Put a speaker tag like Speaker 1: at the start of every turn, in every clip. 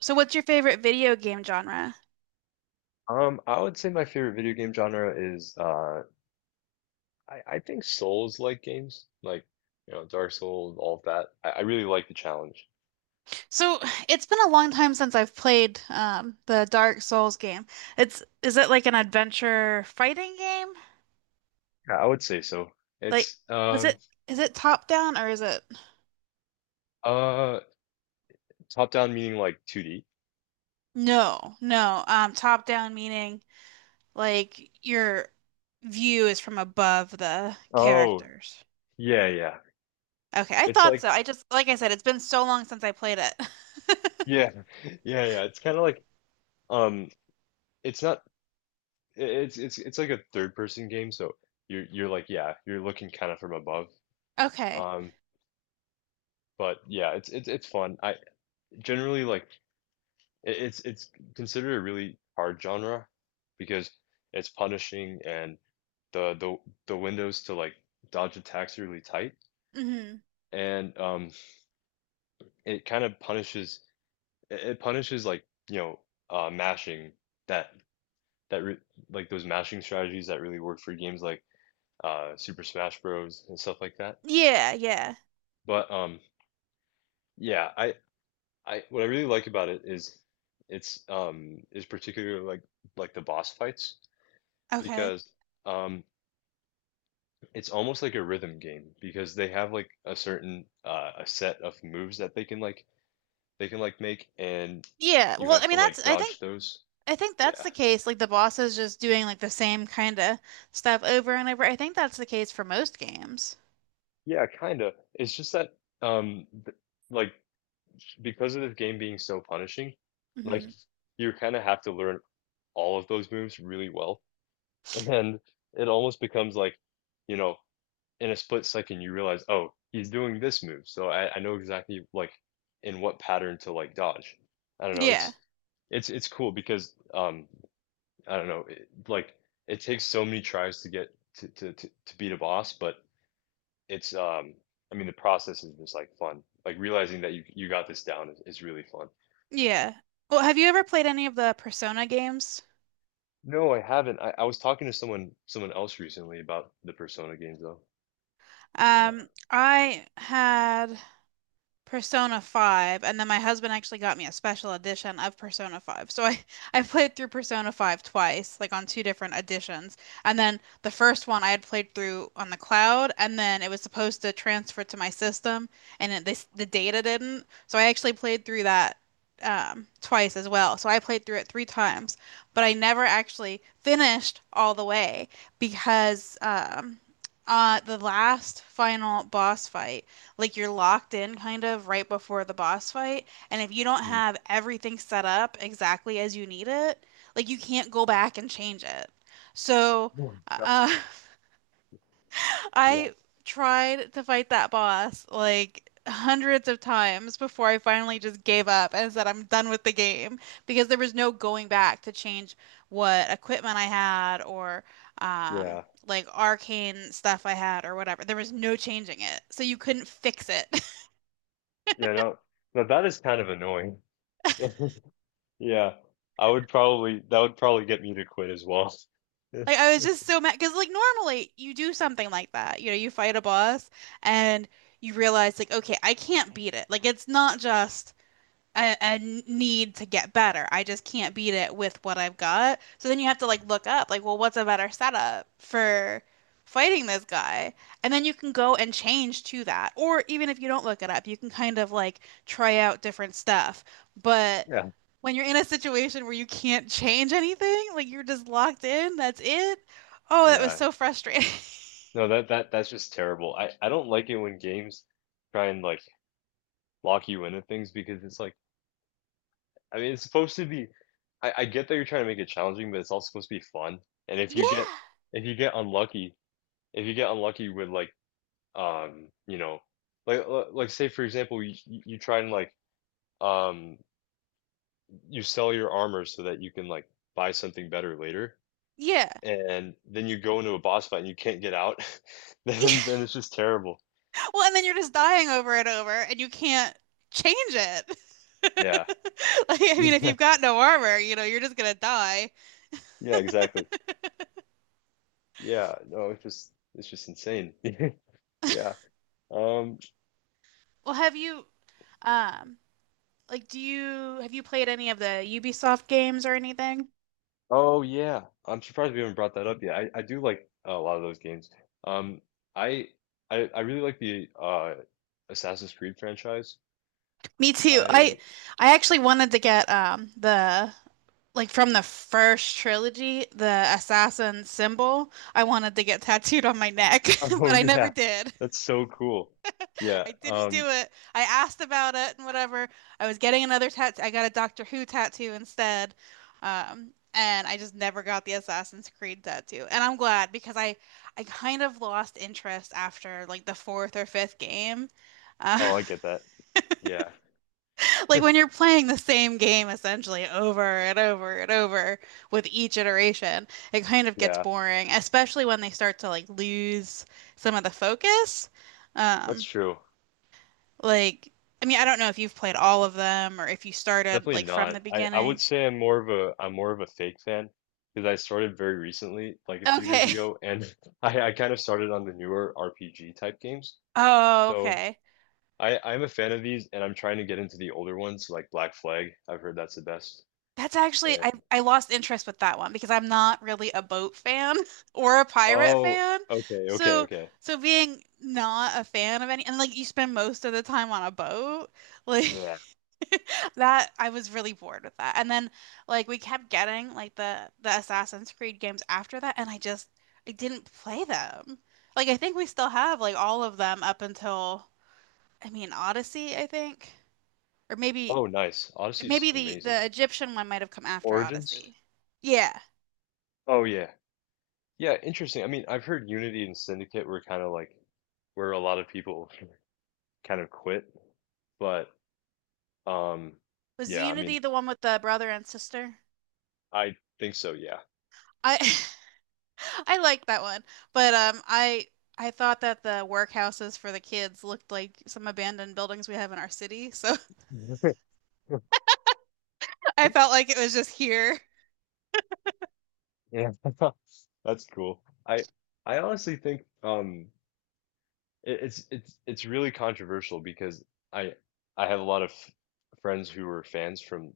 Speaker 1: So, what's your favorite video game genre?
Speaker 2: I would say my favorite video game genre is I think Souls-like games, like Dark Souls, all of that. I really like the challenge.
Speaker 1: So, it's been a long time since I've played the Dark Souls game. It's is it like an adventure fighting game?
Speaker 2: Yeah, I would say so.
Speaker 1: Like,
Speaker 2: It's
Speaker 1: was it is it top down or is it
Speaker 2: uh Top down meaning like 2D.
Speaker 1: no, no. Top down meaning like your view is from above the
Speaker 2: Oh,
Speaker 1: characters.
Speaker 2: yeah, yeah.
Speaker 1: Okay, I
Speaker 2: It's
Speaker 1: thought so.
Speaker 2: like
Speaker 1: I just like I said, it's been so long since I played it.
Speaker 2: Yeah, yeah, yeah. It's kind of like um it's not it's like a third person game, so you're like yeah, you're looking kind of from above.
Speaker 1: Okay.
Speaker 2: Um but yeah, it's fun. I generally like It's considered a really hard genre because it's punishing, and the the the windows to like dodge attacks are really tight.
Speaker 1: Hmm.
Speaker 2: And it kind of punishes it it punishes, like, you know mashing, that that re like those mashing strategies that really work for games like Super Smash Bros and stuff like that.
Speaker 1: Yeah, yeah.
Speaker 2: But yeah, I what I really like about it is it's, is particularly like the boss fights,
Speaker 1: Okay.
Speaker 2: because um it's almost like a rhythm game because they have like a certain a set of moves that they can like make, and
Speaker 1: Yeah.
Speaker 2: you
Speaker 1: Well,
Speaker 2: have
Speaker 1: I
Speaker 2: to
Speaker 1: mean that's
Speaker 2: like
Speaker 1: I think.
Speaker 2: dodge those.
Speaker 1: I think that's
Speaker 2: Yeah.
Speaker 1: the case. Like the boss is just doing like the same kind of stuff over and over. I think that's the case for most games.
Speaker 2: Yeah, kind of. It's just that, um th- like, because of the game being so punishing, like,
Speaker 1: Hmm.
Speaker 2: you kind of have to learn all of those moves really well. And then it almost becomes like, you know, in a split second you realize, oh, he's doing this move, so I know exactly like in what pattern to like dodge. I don't know.
Speaker 1: Yeah.
Speaker 2: It's cool, because I don't know it, like it takes so many tries to get to beat a boss, but it's I mean the process is just like fun. Like realizing that you got this down is really fun.
Speaker 1: Yeah. Well, have you ever played any of the Persona games?
Speaker 2: No, I haven't. I was talking to someone else recently about the Persona games though. Yeah.
Speaker 1: I had Persona 5, and then my husband actually got me a special edition of Persona 5. So I I played through Persona 5 twice, like on two different editions. And then the first one I had played through on the cloud, and then it was supposed to transfer to my system, and it, this the data didn't. So I actually played through that twice as well. So I played through it three times, but I never actually finished all the way because the last final boss fight like you're locked in kind of right before the boss fight. And if you don't
Speaker 2: Mm.
Speaker 1: have everything set up exactly as you need it, like you can't go back and change it. So,
Speaker 2: Oh my God.
Speaker 1: uh,
Speaker 2: Yeah.
Speaker 1: I tried to fight that boss like hundreds of times before I finally just gave up and said, I'm done with the game because there was no going back to change what equipment I had, or, um,
Speaker 2: Yeah.
Speaker 1: like arcane stuff I had or whatever. There was no changing it. So you couldn't fix it.
Speaker 2: Yeah. No. Now that is kind of annoying. Yeah, I would probably that would probably get me to quit as well.
Speaker 1: Like I was just so mad because like normally you do something like that. You know, you fight a boss and you realize like, okay, I can't beat it. Like it's not just a need to get better. I just can't beat it with what I've got. So then you have to like look up like, well, what's a better setup for fighting this guy? And then you can go and change to that. Or even if you don't look it up, you can kind of like try out different stuff. But
Speaker 2: Yeah,
Speaker 1: when you're in a situation where you can't change anything, like you're just locked in, that's it. Oh, that was
Speaker 2: yeah.
Speaker 1: so frustrating.
Speaker 2: No, that's just terrible. I don't like it when games try and like lock you into things, because it's like, I mean, it's supposed to be, I get that you're trying to make it challenging, but it's also supposed to be fun. And if
Speaker 1: Yeah.
Speaker 2: you get, if you get unlucky, if you get unlucky with like, you know, like li- like, say for example, you try and like um you sell your armor so that you can like buy something better later,
Speaker 1: Yeah.
Speaker 2: and then you go into a boss fight and you can't get out,
Speaker 1: Yeah.
Speaker 2: then it's just terrible.
Speaker 1: Well, and then you're just dying over and over and you can't change it.
Speaker 2: Yeah.
Speaker 1: Like, I mean, if
Speaker 2: Yeah.
Speaker 1: you've got no armor, you know, you're just gonna die.
Speaker 2: Yeah, exactly. Yeah. No, it's just, it's just insane. Yeah. Um,
Speaker 1: Well, have you, um, like, do you have you played any of the Ubisoft games or anything?
Speaker 2: oh yeah. I'm surprised we haven't brought that up yet. I do like, oh, a lot of those games. Um, I I really like the Assassin's Creed franchise.
Speaker 1: Me too.
Speaker 2: I
Speaker 1: I actually wanted to get the like from the first trilogy, the assassin symbol, I wanted to get tattooed on my neck,
Speaker 2: Oh
Speaker 1: but I never
Speaker 2: yeah.
Speaker 1: did.
Speaker 2: That's so cool. Yeah.
Speaker 1: I didn't do it. I asked about it and whatever. I was getting another tattoo. I got a Doctor Who tattoo instead. And I just never got the Assassin's Creed tattoo. And I'm glad because I kind of lost interest after like the fourth or fifth game. Uh,
Speaker 2: Oh, I get that. Yeah.
Speaker 1: like when you're playing the same game essentially over and over and over with each iteration, it kind of gets
Speaker 2: Yeah,
Speaker 1: boring, especially when they start to like lose some of the focus.
Speaker 2: that's
Speaker 1: Um,
Speaker 2: true.
Speaker 1: like, I mean, I don't know if you've played all of them or if you started
Speaker 2: Definitely
Speaker 1: like from
Speaker 2: not.
Speaker 1: the
Speaker 2: I
Speaker 1: beginning.
Speaker 2: would say I'm more of a, I'm more of a fake fan, because I started very recently, like a few years
Speaker 1: Okay.
Speaker 2: ago, and I kind of started on the newer RPG type games.
Speaker 1: Oh,
Speaker 2: So
Speaker 1: okay.
Speaker 2: I'm a fan of these, and I'm trying to get into the older ones like Black Flag. I've heard that's the best.
Speaker 1: That's actually
Speaker 2: And
Speaker 1: I lost interest with that one because I'm not really a boat fan or a pirate
Speaker 2: oh,
Speaker 1: fan.
Speaker 2: okay, okay,
Speaker 1: So
Speaker 2: okay.
Speaker 1: so being not a fan of any and like you spend most of the time on a boat, like
Speaker 2: Yeah.
Speaker 1: that I was really bored with that. And then like we kept getting like the Assassin's Creed games after that and I didn't play them. Like I think we still have like all of them up until I mean Odyssey, I think. Or maybe
Speaker 2: Oh, nice. Odyssey's
Speaker 1: maybe the the
Speaker 2: amazing.
Speaker 1: Egyptian one might have come after
Speaker 2: Origins?
Speaker 1: Odyssey. Yeah.
Speaker 2: Oh yeah. Yeah, interesting. I mean, I've heard Unity and Syndicate were kind of like where a lot of people kind of quit. But um,
Speaker 1: Was
Speaker 2: yeah, I
Speaker 1: Unity
Speaker 2: mean,
Speaker 1: the one with the brother and sister?
Speaker 2: I think so, yeah.
Speaker 1: I I like that one, but I thought that the workhouses for the kids looked like some abandoned buildings we have in our city, so I felt like it was just here.
Speaker 2: Yeah. That's cool. I I honestly think it, it's really controversial because I I have a lot of friends who were fans from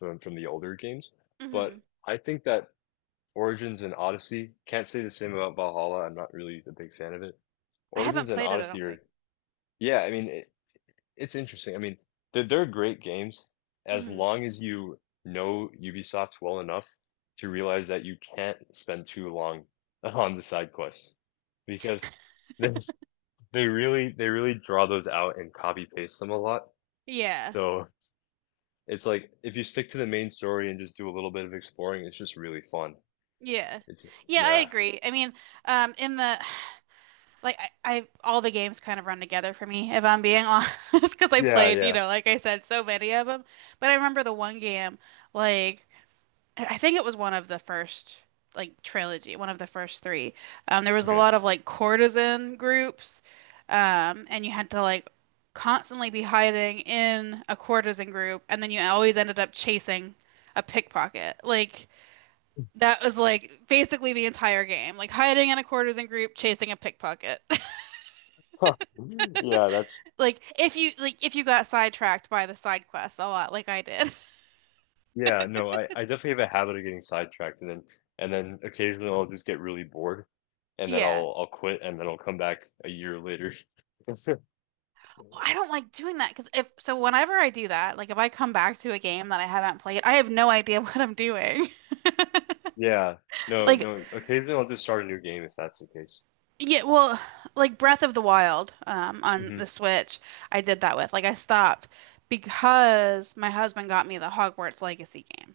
Speaker 2: the older games, but
Speaker 1: Hmm.
Speaker 2: I think that Origins and Odyssey, can't say the same about Valhalla. I'm not really a big fan of it.
Speaker 1: I haven't
Speaker 2: Origins and
Speaker 1: played it, I
Speaker 2: Odyssey
Speaker 1: don't think.
Speaker 2: are, yeah, I mean, it's interesting. I mean, they're great games as
Speaker 1: Hmm.
Speaker 2: long as you know Ubisoft well enough to realize that you can't spend too long on the side quests, because they they really draw those out and copy paste them a lot.
Speaker 1: Yeah.
Speaker 2: So it's like if you stick to the main story and just do a little bit of exploring, it's just really fun.
Speaker 1: Yeah.
Speaker 2: It's
Speaker 1: Yeah, I
Speaker 2: yeah.
Speaker 1: agree. I mean, in the like I all the games kind of run together for me if I'm being honest because I
Speaker 2: Yeah,
Speaker 1: played you
Speaker 2: yeah.
Speaker 1: know like I said so many of them but I remember the one game like I think it was one of the first like trilogy one of the first three there was a
Speaker 2: Okay.
Speaker 1: lot of like courtesan groups, and you had to like constantly be hiding in a courtesan group and then you always ended up chasing a pickpocket like that was like basically the entire game like hiding in a courtesan group chasing a pickpocket.
Speaker 2: Huh. Yeah, that's,
Speaker 1: Like if you got sidetracked by the side quests a lot, like I did.
Speaker 2: yeah, no, I definitely have a habit of getting sidetracked, and then occasionally I'll just get really bored, and then
Speaker 1: Yeah.
Speaker 2: I'll quit and then I'll come back a year later.
Speaker 1: I don't like doing that because if so, whenever I do that, like if I come back to a game that I haven't played, I have no idea what I'm doing.
Speaker 2: Yeah. No,
Speaker 1: Like,
Speaker 2: no. Occasionally I'll just start a new game if that's the case.
Speaker 1: yeah, well, like Breath of the Wild on the
Speaker 2: Hmm.
Speaker 1: Switch, I did that with. Like, I stopped because my husband got me the Hogwarts Legacy game.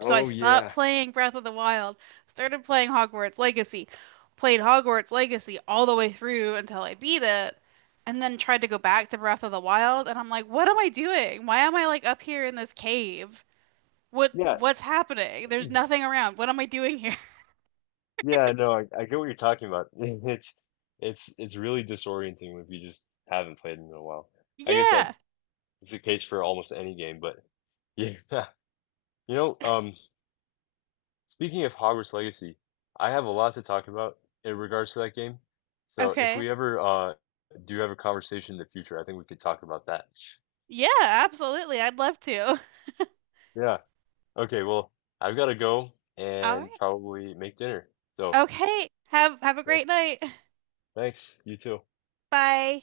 Speaker 1: So I stopped
Speaker 2: yeah.
Speaker 1: playing Breath of the Wild, started playing Hogwarts Legacy, played Hogwarts Legacy all the way through until I beat it, and then tried to go back to Breath of the Wild, and I'm like, what am I doing? Why am I like up here in this cave? What
Speaker 2: Yeah.
Speaker 1: what's happening? There's
Speaker 2: it's-
Speaker 1: nothing around. What am I doing here?
Speaker 2: Yeah, no, I get what you're talking about. It's really disorienting if you just haven't played in a while. I guess that
Speaker 1: Yeah.
Speaker 2: it's the case for almost any game, but yeah. You know, speaking of Hogwarts Legacy, I have a lot to talk about in regards to that game. So if
Speaker 1: Okay.
Speaker 2: we ever do have a conversation in the future, I think we could talk about that.
Speaker 1: Yeah, absolutely. I'd love to.
Speaker 2: Yeah. Okay, well, I've got to go
Speaker 1: All
Speaker 2: and
Speaker 1: right.
Speaker 2: probably make dinner. So,
Speaker 1: Okay. Have a
Speaker 2: well,
Speaker 1: great night.
Speaker 2: thanks. You too.
Speaker 1: Bye.